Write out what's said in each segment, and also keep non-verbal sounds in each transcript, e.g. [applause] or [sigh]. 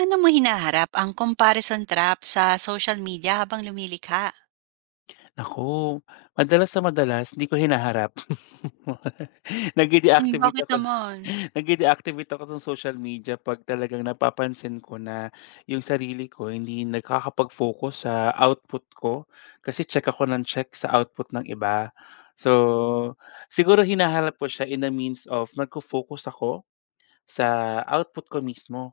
Ano mo hinaharap ang comparison trap sa social media habang lumilikha? Naku, madalas na madalas hindi ko hinaharap. [laughs] Hmm, Nagde-deactivate bakit ako na naman? [laughs] nagde-deactivate ako ng social media 'pag talagang napapansin ko na yung sarili ko hindi nakakapag-focus sa output ko, kasi check ako ng check sa output ng iba. So, siguro hinaharap ko siya in the means of nagfo-focus ako sa output ko mismo,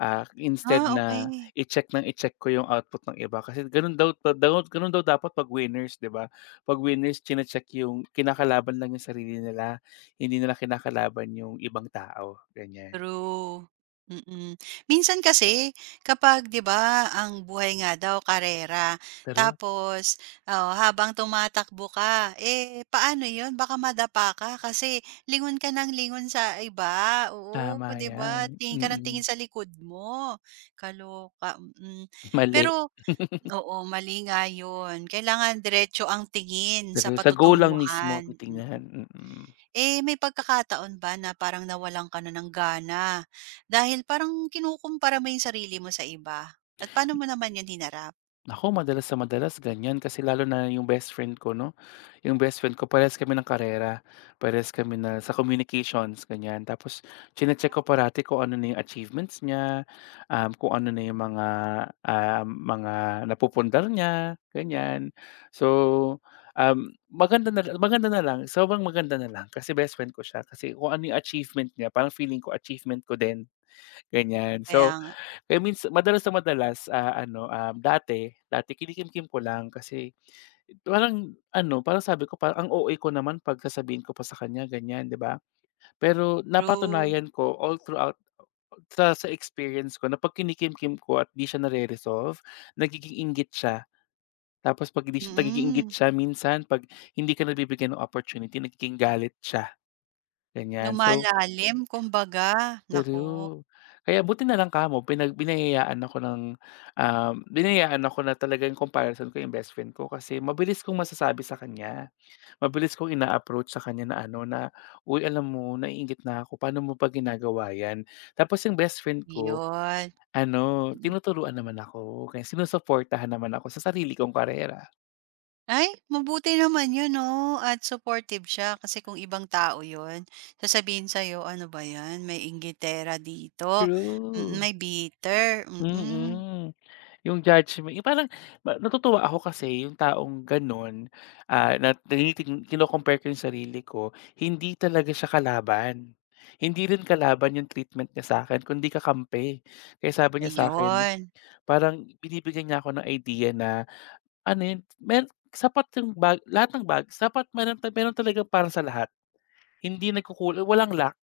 instead Ah, na okay. i-check ng i-check ko yung output ng iba kasi ganun daw daw ganun daw dapat 'pag winners, 'di ba? 'Pag winners chine-check yung kinakalaban lang yung sarili nila, hindi nila kinakalaban yung ibang tao, ganyan. True, mm. Minsan kasi kapag 'di ba, ang buhay nga daw karera Pero tapos, oo, habang tumatakbo ka, eh, paano 'yun baka madapa ka kasi lingon ka ng lingon sa iba, oo, tama 'di ba? yan, Tingin ka ng tingin mm. sa likod mo, kaloka, mm. Mali, Pero oo, mali nga yun. Kailangan diretso ang tingin pero sa sa goal lang mismo patutunguhan, mm. titingnan, mm. Eh, may pagkakataon ba na parang nawalan ka na ng gana dahil parang kinukumpara mo yung sarili mo sa iba? At paano mo naman yun hinarap? Naku, madalas sa madalas ganyan kasi lalo na yung best friend ko 'no, yung best friend ko parehas kami ng karera, parehas kami na sa communications ganyan. Tapos chine-check ko parati kung ano na yung achievements niya, kung ano na yung mga napupundar niya, ganyan. So, maganda na lang, sobrang maganda na lang kasi best friend ko siya, kasi kung ano yung achievement niya parang feeling ko achievement ko din, ganyan. Kaya So nga. kaya minsa madalas na madalas, ano, dati dati kinikimkim ko lang kasi parang ano, parang sabi ko parang ang OA ko naman 'pag sasabihin ko pa sa kanya ganyan, 'di ba? Pero True, napatunayan ko all throughout sa experience ko na 'pag kinikimkim ko at 'di siya nare-resolve, nagiging inggit siya. Tapos 'pag hindi siya nagiging inggit mm. siya minsan 'pag hindi ka nabibigyan ng opportunity nagiging galit siya, ganyan. So Lumalalim kumbaga, naku, true. Kaya buti na lang kamo pinag biniyayaan ako ng, um, biniyayaan ako na talagang comparison ko yung best friend ko kasi mabilis kong masasabi sa kanya. Mabilis kong ina-approach sa kanya na ano na, "Uy, alam mo naiinggit na ako, paano mo ba ginagawa 'yan?" Tapos yung best friend ko yun. ano, Mm. tinuturuan naman ako, kaya sinusuportahan naman ako sa sarili kong karera. Ay, mabuti naman yun 'no, at supportive siya kasi kung ibang tao yun, sasabihin sa'yo, "Ano ba 'yan, may inggitera dito, mm, True, may bitter." Mm, mm. Yung parang natutuwa ako kasi yung taong gano'n, na kino-compare ko yung sarili ko, hindi talaga siya kalaban. Hindi rin kalaban yung treatment niya sa akin kundi kakampi. Kaya sabi niya sa akin ayun, parang binibigyan niya ako ng idea na ano yun, sapat yung bag lahat ng bag sapat meron talagang para sa lahat. Hindi nagkukul Walang lack,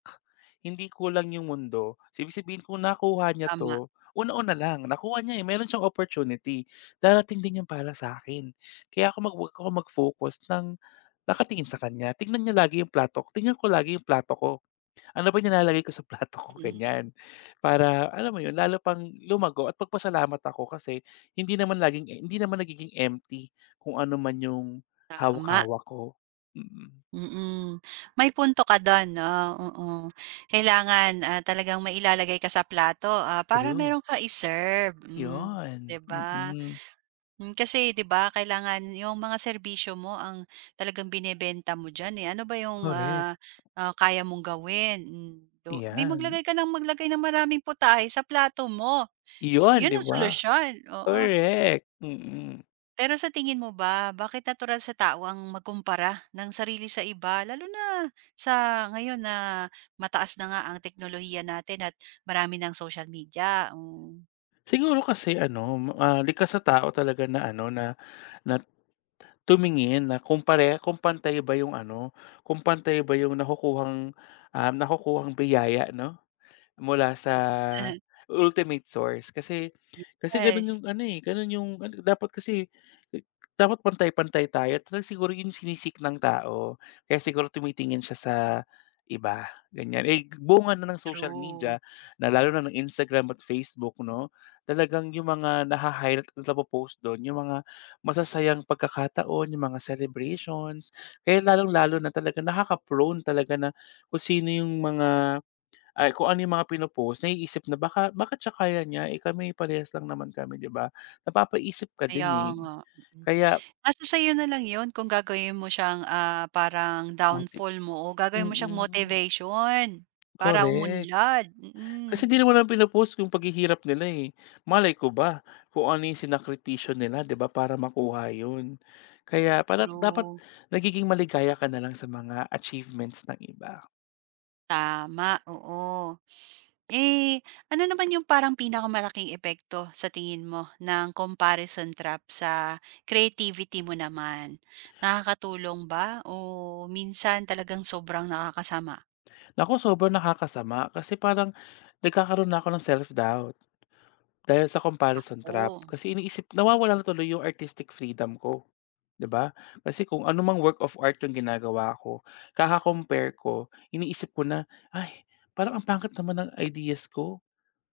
hindi kulang yung mundo. So, ibig sabihin kung nakuha niya tama, 'to, una-una lang nakuha niya, eh, meron siyang opportunity, darating din yan para sa akin. Kaya ako 'wag ako mag-focus ng nakatingin sa kanya, tingnan niya lagi yung plato ko, tignan ko lagi yung plato ko. Ano ba yung nilalagay ko sa plato ko, [laughs] mm, ganyan. Para alam mo yun, lalo pang lumago at pagpasalamat ako kasi hindi naman laging eh, hindi naman nagiging empty kung ano man yung tama, hawak-hawak ko. Mm, mm. May punto ka dun 'no, oo. Kailangan, ah, talagang mailalagay ka sa plato, ah, para true. meron ka i-serve, hmm, 'di Yun, ba? mm. Hmm, kasi 'di ba kailangan yung mga serbisyo mo ang talagang binebenta mo diyan, eh. Ano ba yung, Correct, ah, kaya mong gawin, hmm, 'di 'yan. maglagay ka ng maglagay ng maraming putahe sa plato mo. So, Yun, yun 'di ang ba? solusyon, oo. Correct, mm. Pero sa tingin mo ba, bakit natural sa tao ang magkumpara ng sarili sa iba lalo na sa ngayon na mataas na nga ang teknolohiya natin at marami ng social media, hmm. Siguro kasi ano, likas sa tao talaga na ano, na na tumingin na kung pantay ba yung ano, kung pantay ba yung nakukuhang, nakukuhang biyaya, 'no? Mula sa [laughs] ultimate source kasi kasi gano'n Yes, yung ano, eh, gano'n yung ano dapat kasi eh, dapat pantay-pantay tayo talagang siguro yun yung sinisik ng tao kaya siguro tumitingin siya sa iba, ganyan. Eh, bunga na ng social true. media na lalo na ng Instagram at Facebook 'no, talagang yung mga naha-highlight at napo-post dun yung mga masasayang pagkakataon, yung mga celebrations, kaya lalong-lalo na talaga nakaka-prone talaga na kung sino yung mga kung ano yung mga pino-post naiisip na bakit siya kaya niya, eh, kami parehas lang naman kami, 'di ba? Napapaisip ka din, Kaya eh. nga, mm. Kaya Nasa sa'yo na lang 'yun kung gagawin mo siyang, ah, parang moti downfall mo o gagawin mo siyang mm, motivation para correct. umunlad, Kasi mm. hindi naman namin pino-post yung paghihirap nila, eh. Malay ko ba kung ano yung sinakripisyo nila, 'di ba, para makuha yun. Kaya para dapat True, nagiging maligaya ka na lang sa mga achievements ng iba. tama, oo. Eh, ano naman yung parang pinakamalaking epekto sa tingin mo ng comparison trap sa creativity mo naman? Nakakatulong ba o minsan talagang sobrang nakakasama? Nako, sobrang nakakasama kasi parang nagkakaroon na ako ng self-doubt. Dahil sa comparison trap, Oh, kasi iniisip nawawala na tuloy yung artistic freedom ko, 'di ba? Kasi kung anumang work of art yung ginagawa ko, kaka-compare ko, iniisip ko na, "Ay, parang ang pangkat naman ng ideas ko.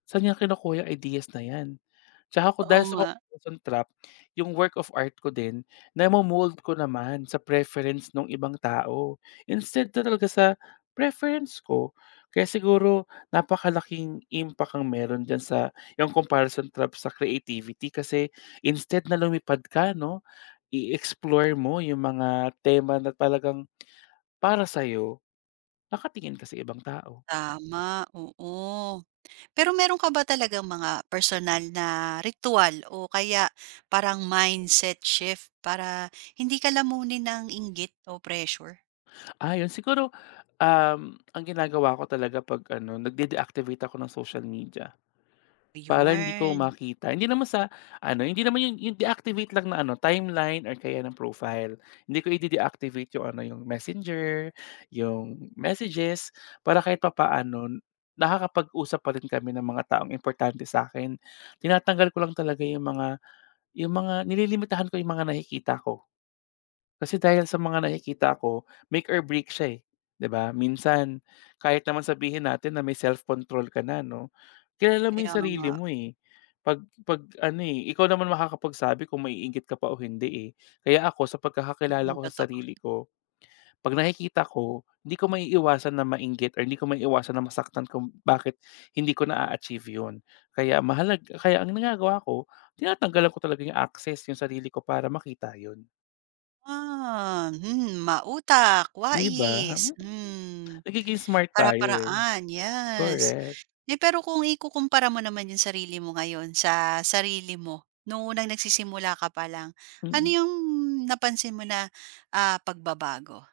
Saan niya kinukuha yung ideas na 'yan?" Tsaka ako oo dahil sa nga. comparison trap, yung work of art ko din namo-mold ko naman sa preference ng ibang tao, instead na talaga sa preference ko. Kaya siguro napakalaking impact ang meron diyan sa yung comparison trap sa creativity kasi instead na lumipad ka 'no, i-explore mo yung mga tema na talagang para sa'yo, nakatingin ka sa ibang tao. Tama, oo. Pero meron ka ba talagang mga personal na ritual, o kaya parang mindset shift para hindi ka lamunin ng inggit o pressure? Siguro ang ginagawa ko talaga 'pag ano, nagde-deactivate ako ng social media para hindi ko Yun, makita. Hindi naman sa ano, hindi naman yung deactivate lang na ano, timeline or kaya ng profile. Hindi ko ide-deactivate yung ano, yung Messenger, yung messages, para kahit papaano nakakapag-usap pa rin kami ng mga taong importante sa akin. Tinatanggal ko lang talaga yung mga nililimitahan ko yung mga nakikita ko. Kasi dahil sa mga nakikita ko, make or break siya, eh, 'di ba? Minsan, kahit naman sabihin natin na may self-control ka na 'no, kilala mo kaya yung nga, sarili mo, eh. 'Pag ano, eh, ikaw naman makakapagsabi kung maiinggit ka pa o hindi, eh. Kaya ako sa pagkakakilala mm, ko sa totoo. sarili ko, 'pag nakikita ko, hindi ko maiiwasan na mainggit or hindi ko maiiwasan na masaktan kung bakit hindi ko na achieve yun. Kaya ang ginagawa ko, tinatanggalan ko talaga yung access yung sarili ko para makita yun, Ah, hmm, mautak, 'di ba? wais, hmm. Nagiging smart tayo, eh, Para-paraan, yes. correct, Eh, pero kung ikukumpara mo naman yung sarili mo ngayon sa sarili mo nung unang nagsisimula ka pa lang, ano mm. yung napansin mo na, ah, pagbabago?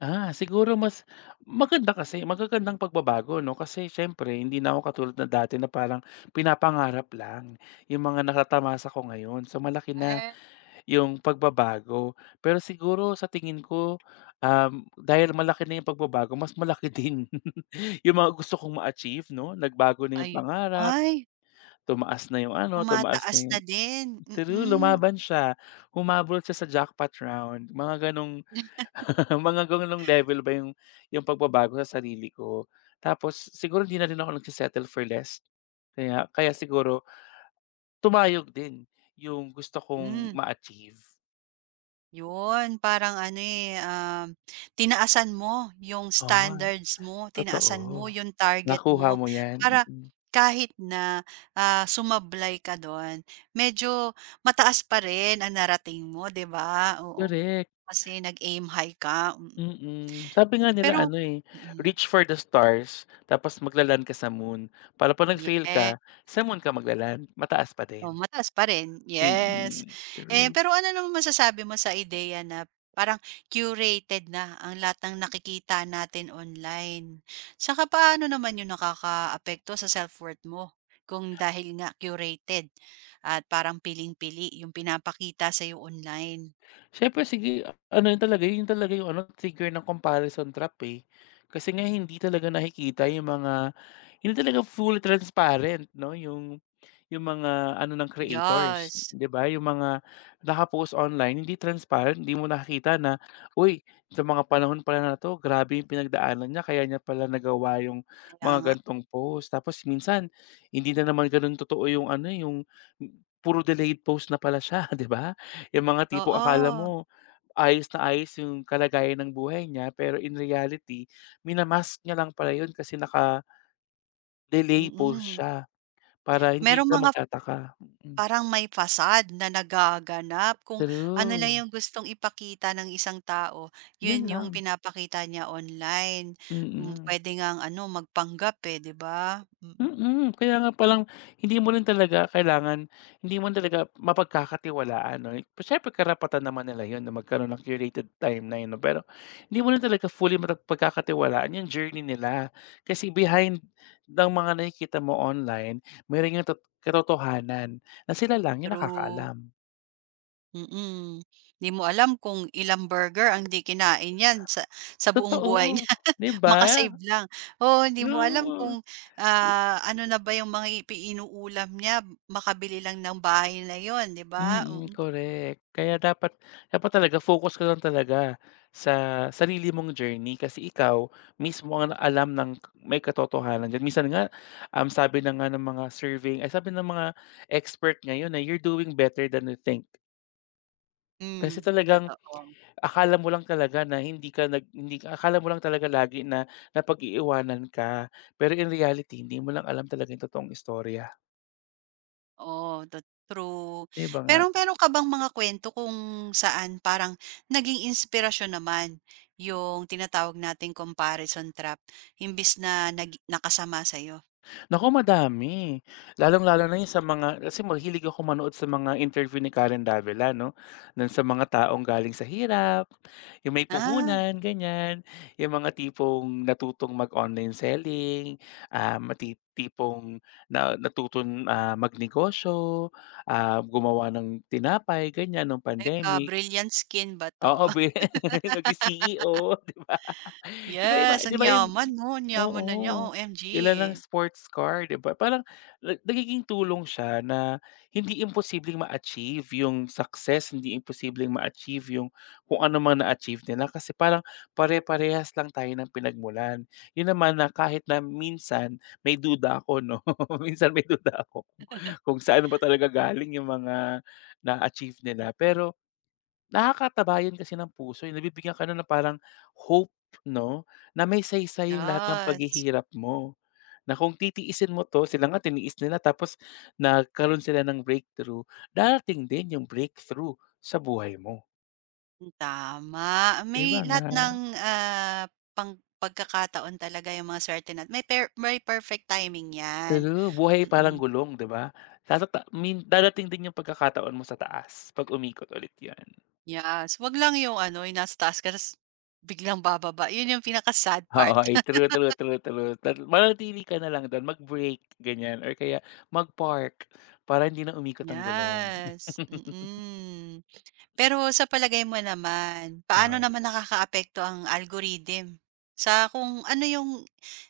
Siguro mas maganda kasi magagandang pagbabago 'no, kasi siyempre hindi na ako katulad ng dati na parang pinapangarap lang yung mga natatamasa ko ngayon. So, malaki na Ay. yung pagbabago. Pero siguro sa tingin ko, um, dahil malaki na yung pagbabago mas malaki din [laughs] yung mga gusto kong ma-achieve 'no, nagbago na yung Ay pangarap, ay, tumaas na yung ano, tumaas tumataas na na yung din, Mm-mm. true, Mm. lumaban siya, humabol siya sa jackpot round, mga gano'ng [laughs] mga ganung level ba yung pagbabago sa sarili ko. Tapos siguro hindi na rin ako nagse-settle for less. Kaya kaya siguro tumayog din yung gusto kong Hmm. ma-achieve. Yun, parang ano, eh, tinaasan mo yung Oo, standards mo, totoo. tinaasan mo yung target Nakuha mo mo 'yan, para mm. kahit na, ah, sumablay ka dun, medyo mataas pa rin ang narating mo, 'di ba? Oo, Korek, kasi nag-aim high ka, mm. Mm. mm. Sabi nga nila Pero ano, eh, mm, "Reach for the stars tapos magla ka sa moon." Para 'pag nag-fail yes. ka, sa moon ka mataas pa Oh, din. mataas pa rin, yes. Mm, Eh, true. pero ano naman masasabi mo sa ideya na parang curated na ang lahat ng nakikita natin online? Saka paano naman yun nakakaapekto sa self-worth mo kung dahil nga curated at parang piling-pili yung pinapakita sa'yo online? Siyempre sige, ano yun talaga yung ano, trigger ng comparison trap, eh. Kasi nga hindi talaga nakikita yung mga hindi talaga fully transparent 'no, yung mga ano ng creators, Yes, 'di ba? Yung mga naka-post online hindi transparent, hindi mo nakikita na, "Uy, sa mga panahon pala na 'to grabe yung pinagdaanan niya kaya niya pala nagawa yung kaya nga. mga gantong post." Tapos minsan hindi na naman gano'n totoo yung ano, eh, yung puro delayed post na pala siya, [laughs] 'di ba? Yung mga tipong akala Oo, mo ayos na ayos yung kalagayan ng buhay niya, pero in reality minamask niya lang pala yun kasi naka-delay post mm. siya para hindi Merong ka mga magtataka. Mm, Parang may fasad na nagaganap kung ano lang true, yung gustong ipakita ng isang tao, yun yun yung lang, pinapakita niya online. Hmm, mm. puwede ngang ano magpanggap, eh, 'di ba? Mm. Mm, kaya nga palang hindi mo rin talaga kailangan hindi mo talaga mapagkakatiwalaan 'no, siyempre karapatan naman nila yun na magkaroon ng curated timeline 'no, pero hindi mo rin talaga fully mapagkakatiwalaan yung journey nila. Kasi behind ng mga nakikita mo online, meron yung katotohanan na sila lang yung True, nakakaalam. mm. 'Di mo alam kung ilang burger ang 'di kinain niyan sa buong buhay Totoo, niya, [laughs] 'di ba? maka lang. Oo, hindi mo alam kung, True. ah, ano na ba yung mga ipi niya, makabili lang ng bahay na yon 'di ba? Mm, Mm, correct. Kaya dapat dapat talaga focus ka lang talaga sa sarili mong journey kasi ikaw mismo ang alam may katotohanan diyan. Minsan nga, sabi na nga ng mga surveying ay sabi ng mga expert ngayon na you're doing better than you think. Kasi mm. talagang Totoo. akala mo lang talaga na hindi ka nag hindi ka akala mo lang talaga lagi na napag-iiwanan ka. Pero in reality, hindi mo lang alam talaga 'yung totoong istorya. Oo, true. 'Di ba nga? Pero meron ka bang mga kuwento kung saan parang naging inspirasyon naman yung tinatawag nating comparison trap imbis na nakasama sa'yo? Naku, madami. Lalong-lalo na 'yun sa mga kasi mahilig ako manood sa mga interview ni Karen Davila 'no, dun sa mga taong galing sa hirap, yung may Ah, puhunan ganiyan, yung mga tipong natutong mag-online selling, tipong na natutong, magnegosyo, gumawa ng tinapay ganiyan nung teka pandemic. Brilliant Skin ba 'to? Oo, [laughs] [laughs] naging CEO, 'di ba? [laughs] 'Di ba iba Yes, 'di ang ba yung yaman 'no, ang yaman na niya, oo, OMG. ilan ang sports car, 'di ba? Parang nagiging tulong siya na hindi imposibleng ma-achieve yung success, hindi imposibleng ma-achieve yung kung ano man na-achieve nila kasi parang pare-parehas lang tayo ng pinagmulan. Yun naman na kahit na minsan may duda ako 'no, [laughs] minsan may duda ako kung saan ba talaga galing yung mga na-achieve nila pero nakakataba yun kasi ng puso, eh, nabibigyan ka na ng parang hope 'no, na may saysay yung lahat ng Yes, paghihirap mo, na kung titiisin mo 'to, sila nga tiniis nila tapos nagkaroon sila ng breakthrough, darating din yung breakthrough sa buhay mo, tama. 'di May nga? lahat ng, ah, pang pagkakataon talaga yung mga swerte may perfect timing 'yan, True, buhay mm. parang gulong 'di ba? Tatata I darating din yung pagkakataon mo sa taas 'pag umikot ulit 'yan. Yes, 'wag lang yung ano, yung nasa taas ka ta's biglang bababa, yun yung pinaka-sad part. Oo, ay [laughs] true, true, true, true. Manatili ka na lang do'n, mag-brake ganyan or kaya mag-park para hindi na umikot ang gulong. Yes, [laughs] mm. Pero sa palagay mo naman, paano Oo. naman nakakaapekto ang algorithm sa kung ano yung,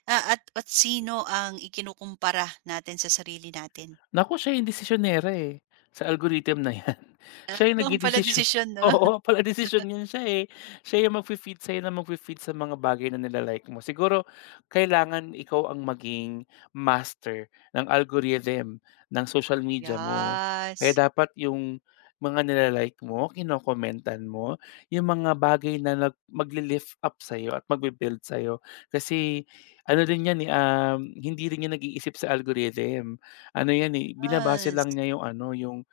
ah, at sino ang ikinukumpara natin sa sarili natin? Naku, siya yung desisyonera, eh, sa algorithm na 'yan. [laughs] Siya [laughs] yung Oo pala nagdedesisyon. desisyon [laughs] 'no? Oo, pala-desisyon 'yan siya, eh. Siya yung magfi-feed sa'yo ng magfi-feed sa mga bagay na nilalike mo. Siguro kailangan ikaw ang maging master ng algorithm ng social media mo. Kaya Yes, dapat yung mga nilalike mo, kinokomentan mo, yung mga bagay na magle-lift up sa'yo at magbi-build sa'yo. Kasi ano din 'yan, eh, hindi rin 'yan nag-iisip sa algorithm. Ano 'yan, eh, binabase lang yes. niya yung ano,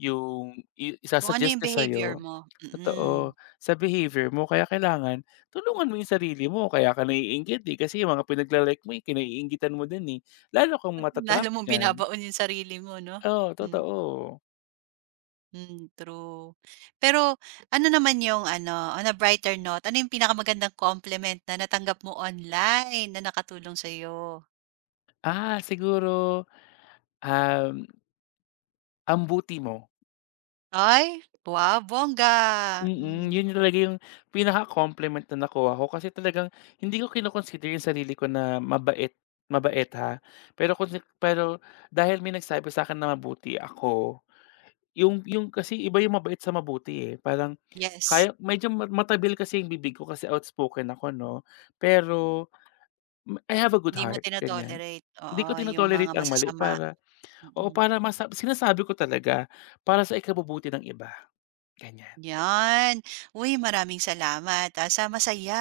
yung i Kung ano isa-suggest yung niya sa'yo behavior mo, mm. totoo, sa behavior mo. Kaya kailangan tulungan mo yung sarili mo. Kaya ka naiinggit, eh, kasi yung mga pinagla-like mo, eh, kinaiinggitan mo din, eh. Lalo kang [laughs] Lalo mata-trap mong diyan. binabaon yung sarili mo 'no? Oo, Hmm. totoo. Hmm, true. Pero ano naman yung ano, on a brighter note, ano yung pinakamagandang compliment na natanggap mo online na nakatulong sa'yo? Siguro, um, ang buti mo. Ay, wow, bongga. Mm, yun Hmm, yung talaga yung pinaka-compliment na nakuha ko kasi talagang hindi ko kino-consider yung sarili ko na mabait, mabait ha. Pero dahil may nagsabi sa'kin na mabuti ako, yung kasi iba yung mabait sa mabuti, eh. Parang yes. kaya medyo matabil kasi yung bibig ko kasi outspoken ako 'no, pero I have a good Hindi mo heart, ganyan. tino-tolerate, Hindi oo, ko yung mga ang mali masasama. para o Mm, para sinasabi ko talaga para sa ikabubuti ng iba, ganyan. 'yan. Uy, maraming salamat, ah, sa masaya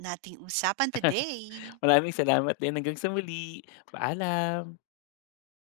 nating usapan today. Maraming salamat din. Hanggang sa muli. Paalam.